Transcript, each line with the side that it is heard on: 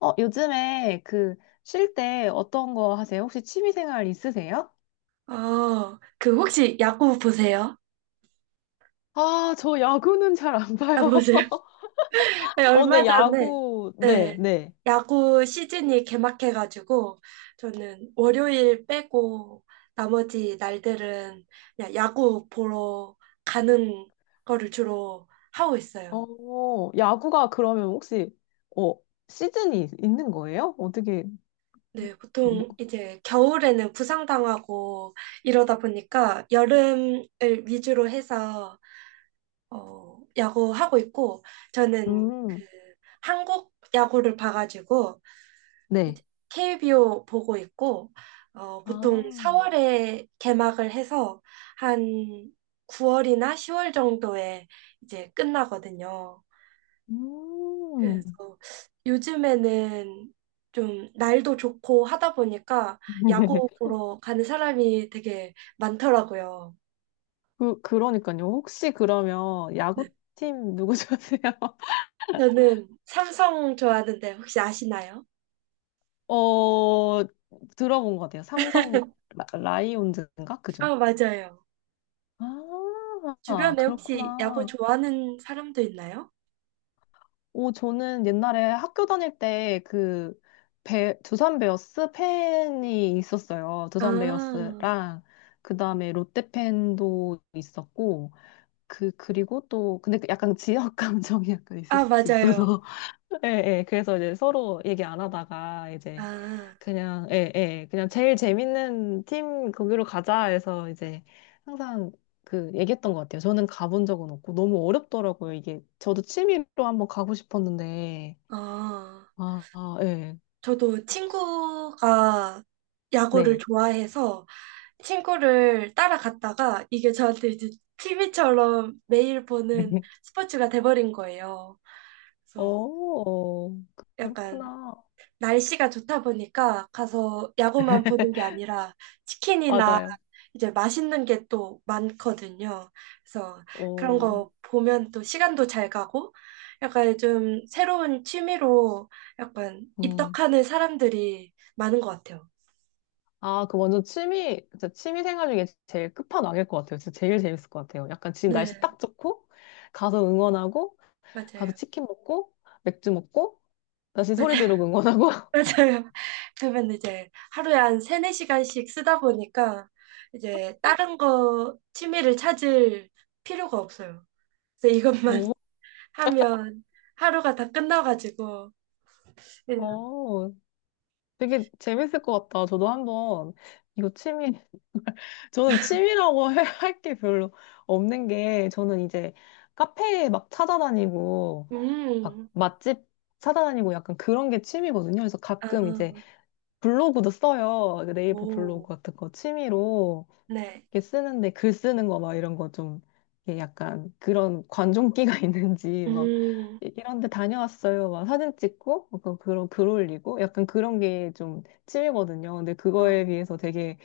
left: 요즘에 그 쉴 때 어떤 거 하세요? 혹시 취미 생활 있으세요?
right: 그 혹시 야구 보세요?
left: 아, 저 야구는 잘 안
right: 안
left: 봐요.
right: 보세요? 네,
left: 어,
right: 얼마
left: 데
right: 전에
left: 야구, 네,
right: 네,
left: 네.
right: 야구 시즌이 개막해가지고 저는 월요일 빼고 나머지 날들은 그냥 야구 보러 가는 거를 주로 하고 있어요.
left: 어, 야구가 그러면 혹시, 어, 시즌이 있는 거예요? 어떻게,
right: 네,
left: 뭐,
right: 보통 이제 겨울에는 부상당하고 이러다 보니까 여름을 위주로 해서 야구 하고 있고 저는 그
left: 음,
right: 한국 야구를 봐가지고
left: 네.
right: 이제 KBO 보고 있고 보통
left: 아,
right: 4월에 개막을 해서 한 9월이나 10월 정도에 이제 끝나거든요.
left: 음.
right: 그래서 요즘에는 좀 날도 좋고 하다 보니까 야구 보러 가는 사람이 되게 많더라고요.
left: 그, 그러니까요. 혹시 그러면
right: 네.
left: 야구팀 누구 좋아하세요?
right: 저는 삼성 좋아하는데 혹시 아시나요?
left: 어, 들어본 것 같아요. 삼성 라이온즈인가? 그죠?
right: 아, 맞아요.
left: 아,
right: 주변에 혹시 야구
left: 그렇구나.
right: 좋아하는 사람도 있나요?
left: 오, 저는 옛날에 학교 다닐 때 그 두산 베어스 팬이 있었어요. 두산
right: 아,
left: 베어스랑 그다음에 롯데 팬도 있었고 그 그리고 또 근데 그 약간 지역 감정이 약간 있을
right: 아,
left: 수
right: 맞아요.
left: 있어서 예, 예. 그래서 이제 서로 얘기 안 하다가 이제
right: 아,
left: 그냥, 예, 예. 그냥 제일 재밌는 팀 거기로 가자 해서 이제 항상 그 얘기했던 것 같아요. 저는 가본 적은 없고 너무 어렵더라고요. 이게 저도 취미로 한번 가고 싶었는데.
right: 어,
left: 아, 아, 예.
right: 저도 친구가 야구를
left: 네.
right: 좋아해서 친구를 따라갔다가 이게 저한테 이제 TV처럼 매일 보는 스포츠가 돼버린 거예요. 그래서
left: 어,
right: 약간
left: 그렇구나.
right: 날씨가 좋다 보니까 가서 야구만 보는 게 아니라 치킨이나
left: 맞아요.
right: 이제 맛있는 게 또 많거든요. 그래서 그런
left: 어.
right: 거 보면 또 시간도 잘 가고 약간 좀 새로운 취미로 약간
left: 음.
right: 입덕하는 사람들이 많은 것 같아요.
left: 아, 그 완전 취미, 진짜 취미 생활 중에 제일 끝판왕일 것 같아요. 진짜 제일 재밌을 것 같아요. 약간 지금 날씨
right: 네,
left: 딱 좋고, 가서 응원하고, 가서
right: 맞아요.
left: 치킨 먹고, 맥주 먹고, 다시
right: 맞아요.
left: 소리 지르고 응원하고.
right: 맞아요. 그러면 이제 하루에 한 세네 시간씩 쓰다 보니까 이제 다른 거 취미를 찾을 필요가 없어요. 그래서 이것만 하면 하루가 다 끝나가지고 그냥
left: 오, 어, 되게 재밌을 것 같다. 저도 한번, 이거 취미, 저는 취미라고 할 게 별로 없는 게, 저는 이제 카페 막 찾아다니고, 막
right: 음,
left: 맛집 찾아다니고 약간 그런 게 취미거든요. 그래서
right: 아,
left: 가끔 이제 블로그도 써요. 그 네이버
right: 오,
left: 블로그 같은 거 취미로
right: 네,
left: 이렇게 쓰는데 글 쓰는 거 막 이런 거 좀 약간 그런 관종기가 있는지 막
right: 음,
left: 이런 데 다녀왔어요. 막 사진 찍고 약간 그런 글 올리고 약간 그런 게 좀 취미거든요. 근데
right: 어,
left: 그거에 비해서 되게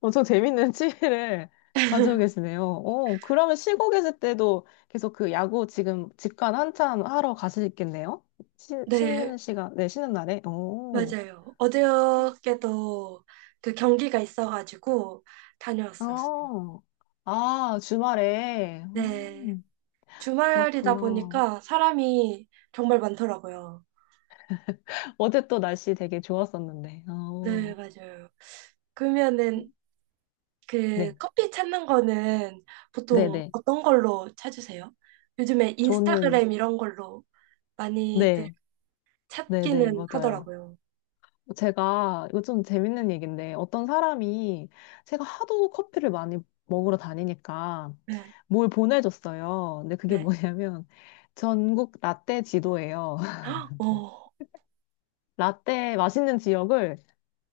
left: 엄청 재밌는 취미를 가지고 계시네요. 어, 그러면 쉬고 계실 때도 계속 그 야구 지금 직관 한참 하러 가시겠네요? 쉬,
right: 네,
left: 쉬는 시간, 네, 쉬는 날에. 어.
right: 맞아요. 어저께도 그 경기가 있어가지고 다녀왔어요.
left: 어, 아, 주말에.
right: 네, 주말이다
left: 그렇구나.
right: 보니까 사람이 정말 많더라고요.
left: 어제 또 날씨 되게 좋았었는데.
right: 네,
left: 어,
right: 맞아요. 그러면은 그
left: 네,
right: 커피 찾는 거는
left: 네
right: 보통
left: 네.
right: 어떤 걸로 찾으세요? 요즘에
left: 저는,
right: 인스타그램 이런 걸로 많이들
left: 네, 네 네,
right: 찾기는
left: 맞아요.
right: 하더라고요.
left: 제가 요즘 재밌는 얘기인데 어떤 사람이 제가 하도 커피를 많이 먹으러 다니니까
right: 네,
left: 뭘 보내줬어요. 근데 그게
right: 네.
left: 뭐냐면 전국 라떼 지도예요.
right: 헉, 어,
left: 라떼 맛있는 지역을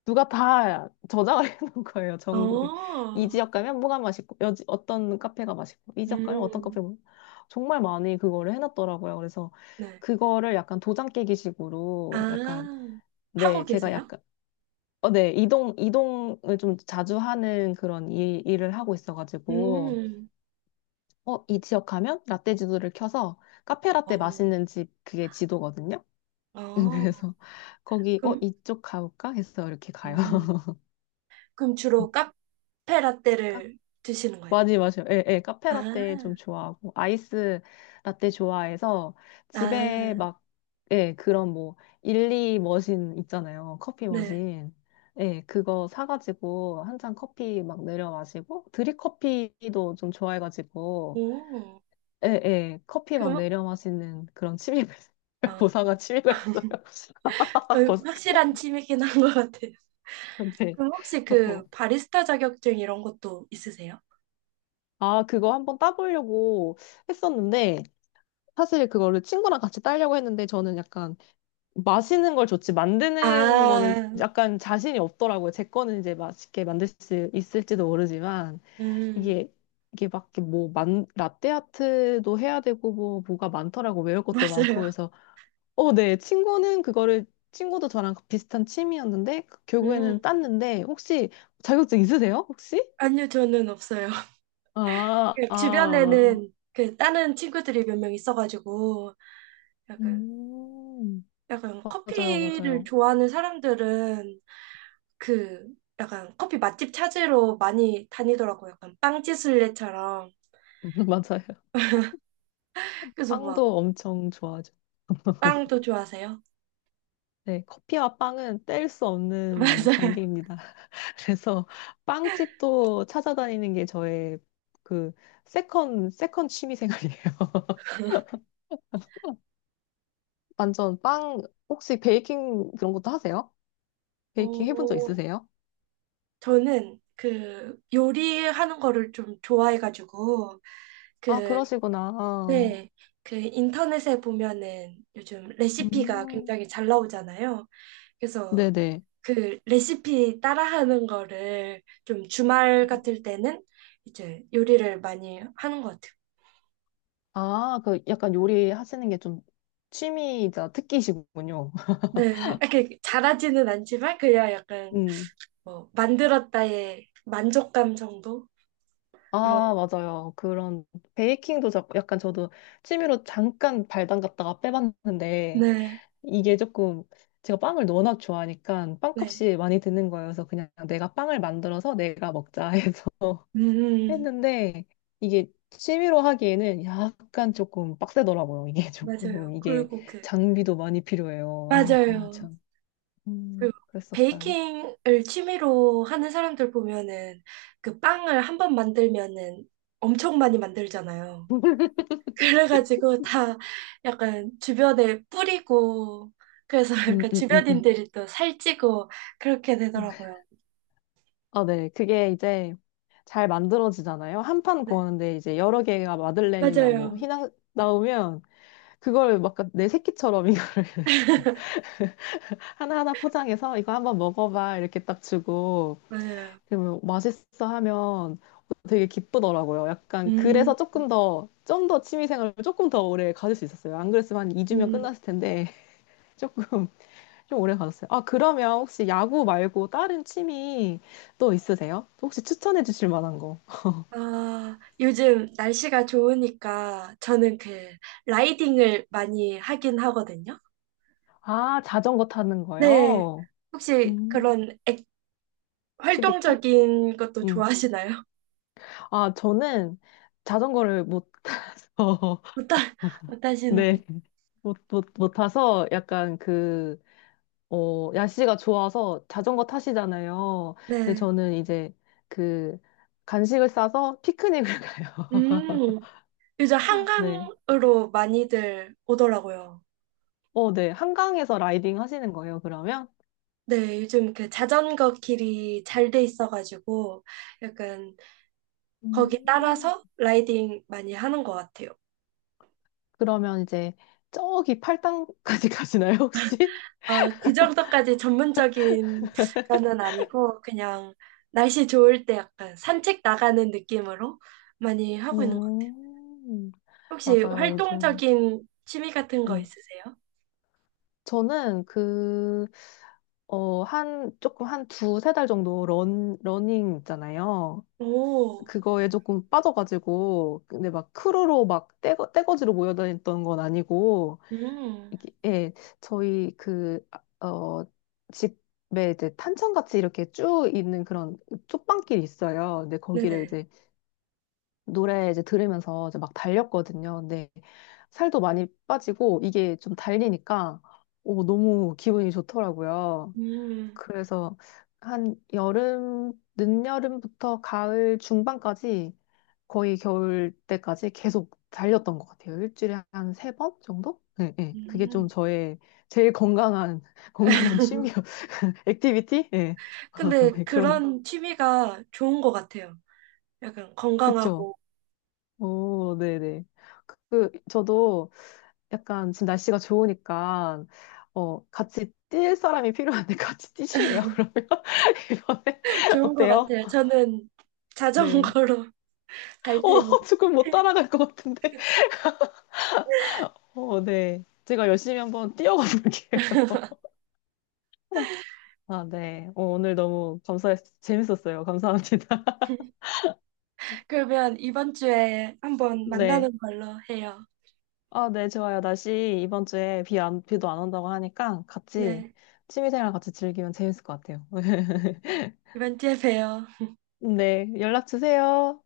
left: 누가 다 저장을 해놓은 거예요, 전국에. 이
right: 어,
left: 지역 가면 뭐가 맛있고, 여지, 어떤 카페가 맛있고, 이 지역 가면 어떤
right: 음,
left: 카페가 맛있고. 정말 많이 그거를 해놨더라고요. 그래서
right: 네.
left: 그거를 약간 도장 깨기 식으로 약간,
right: 아, 하고
left: 네, 제가
right: 계세요?
left: 약간, 어, 네, 이동을 좀 자주 하는 그런 일을 하고 있어가지고,
right: 음,
left: 어, 이 지역 가면 라떼 지도를 켜서 카페 라떼
right: 어,
left: 맛있는 집 그게 지도거든요.
right: 어,
left: 그래서 거기, 어,
right: 그럼,
left: 이쪽 가볼까? 해서 이렇게 가요.
right: 음, 그럼 주로 카페 라떼를 드시는 거예요?
left: 맞이 맞아요. 예, 예. 카페 라떼 좀
right: 아,
left: 좋아하고 아이스 라떼 좋아해서 집에
right: 아,
left: 막 예, 그런 뭐 일리 머신 있잖아요. 커피
right: 네.
left: 머신. 예, 그거 사가지고 한 잔 커피 막 내려 마시고 드립 커피도 좀 좋아해가지고
right: 오,
left: 예, 예. 커피 막
right: 그럼,
left: 내려 마시는 그런 취미가 있어요.
right: 어, 어,
left: 고사가 취미가 있어요. 아, 고...
right: 확실한 취미긴 한 것 같아요.
left: 네.
right: 그럼 혹시
left: 어.
right: 그 바리스타 자격증 이런 것도 있으세요?
left: 아, 그거 한번 따보려고 했었는데 사실 그거를 친구랑 같이 따려고 했는데 저는 약간 마시는 걸 좋지 만드는 거는
right: 아,
left: 약간 자신이 없더라고요. 제 거는 이제 맛있게 만들 수 있을지도 모르지만
right: 음,
left: 이게 이게 막뭐만 라떼 아트도 해야 되고 뭐가 많더라고 외울 것도 많고
right: 맞아요.
left: 그래서 어, 네 친구는 그거를 친구도 저랑 비슷한 취미였는데 그
right: 음,
left: 결국에는 땄는데 혹시 자격증 있으세요? 혹시?
right: 아니요, 저는 없어요.
left: 아,
right: 그
left: 아, 맞,
right: 주변에는 그 다른 친구들이 몇 명 있어가지고 약간
left: 음,
right: 약간
left: 맞아요,
right: 커피를
left: 맞아요,
right: 좋아하는 사람들은 그 약간 커피 맛집 찾으러 많이 다니더라고요. 약간 빵지순례처럼.
left: 맞아요.
right: 그래서 막
left: 빵도 엄청 좋아.
right: 빵도 좋아하세요?
left: 네, 커피와 빵은 뗄 수 없는
right: 맞아요.
left: 관계입니다. 그래서 빵집도 찾아다니는 게 저의 그 세컨 취미 생활이에요. 완전 빵, 혹시 베이킹 그런 것도 하세요? 베이킹 해본 적
right: 어,
left: 있으세요?
right: 저는 그 요리하는 거를 좀 좋아해가지고
left: 아,
right: 그
left: 그러시구나.
right: 네. 그 인터넷에 보면은 요즘 레시피가
left: 음,
right: 굉장히 잘 나오잖아요. 그래서
left: 네네.
right: 그 레시피 따라하는 거를 좀 주말 같을 때는 이제 요리를 많이 하는 것 같아요.
left: 아, 그 약간 요리 하시는 게 좀 취미이자 특기시군요.
right: 네, 이렇게 잘하지는 않지만 그냥 약간
left: 음.
right: 뭐 만들었다의 만족감 정도로.
left: 아, 맞아요. 그런 베이킹도 자- 약간 저도 취미로 잠깐 발 담갔다가 빼봤는데
right: 네,
left: 이게 조금 제가 빵을 워낙 좋아하니까
right: 네,
left: 빵값이 많이 드는 거여서 그냥 내가 빵을 만들어서 내가 먹자 해서
right: 음,
left: 했는데 이게 취미로 하기에는 약간 조금 빡세더라고요. 이게
right: 맞아요.
left: 조금
right: 그리고
left: 이게
right: 그
left: 장비도 많이 필요해요. 아, 아,
right: 맞아요.
left: 참.
right: 그
left: 그랬었어요.
right: 베이킹을 취미로 하는 사람들 보면은 그 빵을 한 번 만들면은 엄청 많이 만들잖아요. 그래가지고 다 약간 주변에 뿌리고 그래서
left: 음,
right: 약간
left: 음, 음, 음.
right: 주변인들이 또 살찌고 그렇게 되더라고요.
left: 아, 네. 그게 이제 잘 만들어지잖아요. 한 판
right: 네.
left: 구하는데 이제 여러 개가 마들렌이나 뭐
right: 맞아요.
left: 휘낭 나오면 그걸 막 내 새끼처럼 이거를 하나하나 포장해서 이거 한번 먹어봐 이렇게 딱 주고
right: 맞아요.
left: 그러면 맛있어 하면 되게 기쁘더라고요. 약간
right: 음,
left: 그래서 조금 더 좀 더 취미생활을 조금 더 오래 가질 수 있었어요. 안 그랬으면 한 2주면
right: 음.
left: 끝났을 텐데 조금 좀 오래 가졌어요. 아, 그러면 혹시 야구 말고 다른 취미 또 있으세요? 혹시 추천해 주실 만한 거?
right: 아, 요즘 날씨가 좋으니까 저는 그 라이딩을 많이 하긴 하거든요.
left: 아, 자전거 타는
right: 네.
left: 거요?
right: 혹시
left: 음,
right: 그런
left: TBT?
right: 활동적인 것도
left: 음.
right: 좋아하시나요?
left: 아, 저는 자전거를 못 타서,
right: 못, 하, 못 하시는군.
left: 네, 못 타서 약간 그, 어, 날씨가 좋아서 자전거 타시잖아요. 근데
right: 네.
left: 저는 이제 그 간식을 싸서 피크닉을 가요.
right: 음. 요즘
left: 네.
right: 한강으로 많이들 오더라고요.
left: 어, 네. 한강에서 라이딩 하시는 거예요, 그러면?
right: 네, 요즘 그 자전거 길이 잘 돼 있어가지고 약간 거기
left: 음.
right: 따라서 라이딩 많이 하는 것 같아요.
left: 그러면 이제 저기 팔당까지 가시나요, 혹시?
right: 그 정도까지 전문적인 거는 아니고 그냥 날씨 좋을 때 약간 산책 나가는 느낌으로 많이 하고 있는 것 같아요.
left: 음,
right: 혹시
left: 맞아요, 요즘.
right: 활동적인 취미 같은 거
left: 음.
right: 있으세요?
left: 저는 그, 어, 한, 조금 한 두세 달 정도 러닝 있잖아요.
right: 오,
left: 그거에 조금 빠져가지고, 근데 막 크루로 막 떼거지로 모여다녔던 건 아니고,
right: 음,
left: 이게, 예, 저희 그, 아, 어, 집에 이제 탄천같이 이렇게 쭉 있는 그런 쪽방길이 있어요. 근데 거기를
right: 네네.
left: 이제 노래 이제 들으면서 이제 막 달렸거든요. 근데 살도 많이 빠지고 이게 좀 달리니까 오, 너무 기분이 좋더라고요.
right: 음,
left: 그래서 한 여름, 늦여름부터 가을 중반까지 거의 겨울 때까지 계속 달렸던 것 같아요. 일주일에 한 3번 정도? 네, 네. 그게 좀
right: 음.
left: 저의 제일 건강한, 건강한 취미, 액티비티? 네.
right: 근데
left: 네, 그런,
right: 그런 취미가 좋은 것 같아요. 약간
left: 그쵸.
right: 건강하고
left: 오, 네네. 그, 저도 약간 지금 날씨가 좋으니까 어 같이 뛸 사람이 필요한데 같이 뛰실래요? 그러면 이번에
right: 좋은 것
left: 어때요?
right: 같아요. 저는
left: 네.
right: 자전거로 갈
left: 어
right: 테니.
left: 조금 못 따라갈 것 같은데. 어 네. 제가 열심히 한번 뛰어가 볼게요. 아 네. 어, 오늘 너무 감사했 재밌었어요. 감사합니다.
right: 그러면 이번 주에 한번
left: 네.
right: 만나는 걸로 해요.
left: 아 네 좋아요. 날씨 이번 주에 비 안, 비도 안 온다고 하니까 같이
right: 네.
left: 취미생활 같이 즐기면 재밌을 것 같아요.
right: 이번 주에 봬요.
left: 네 연락 주세요.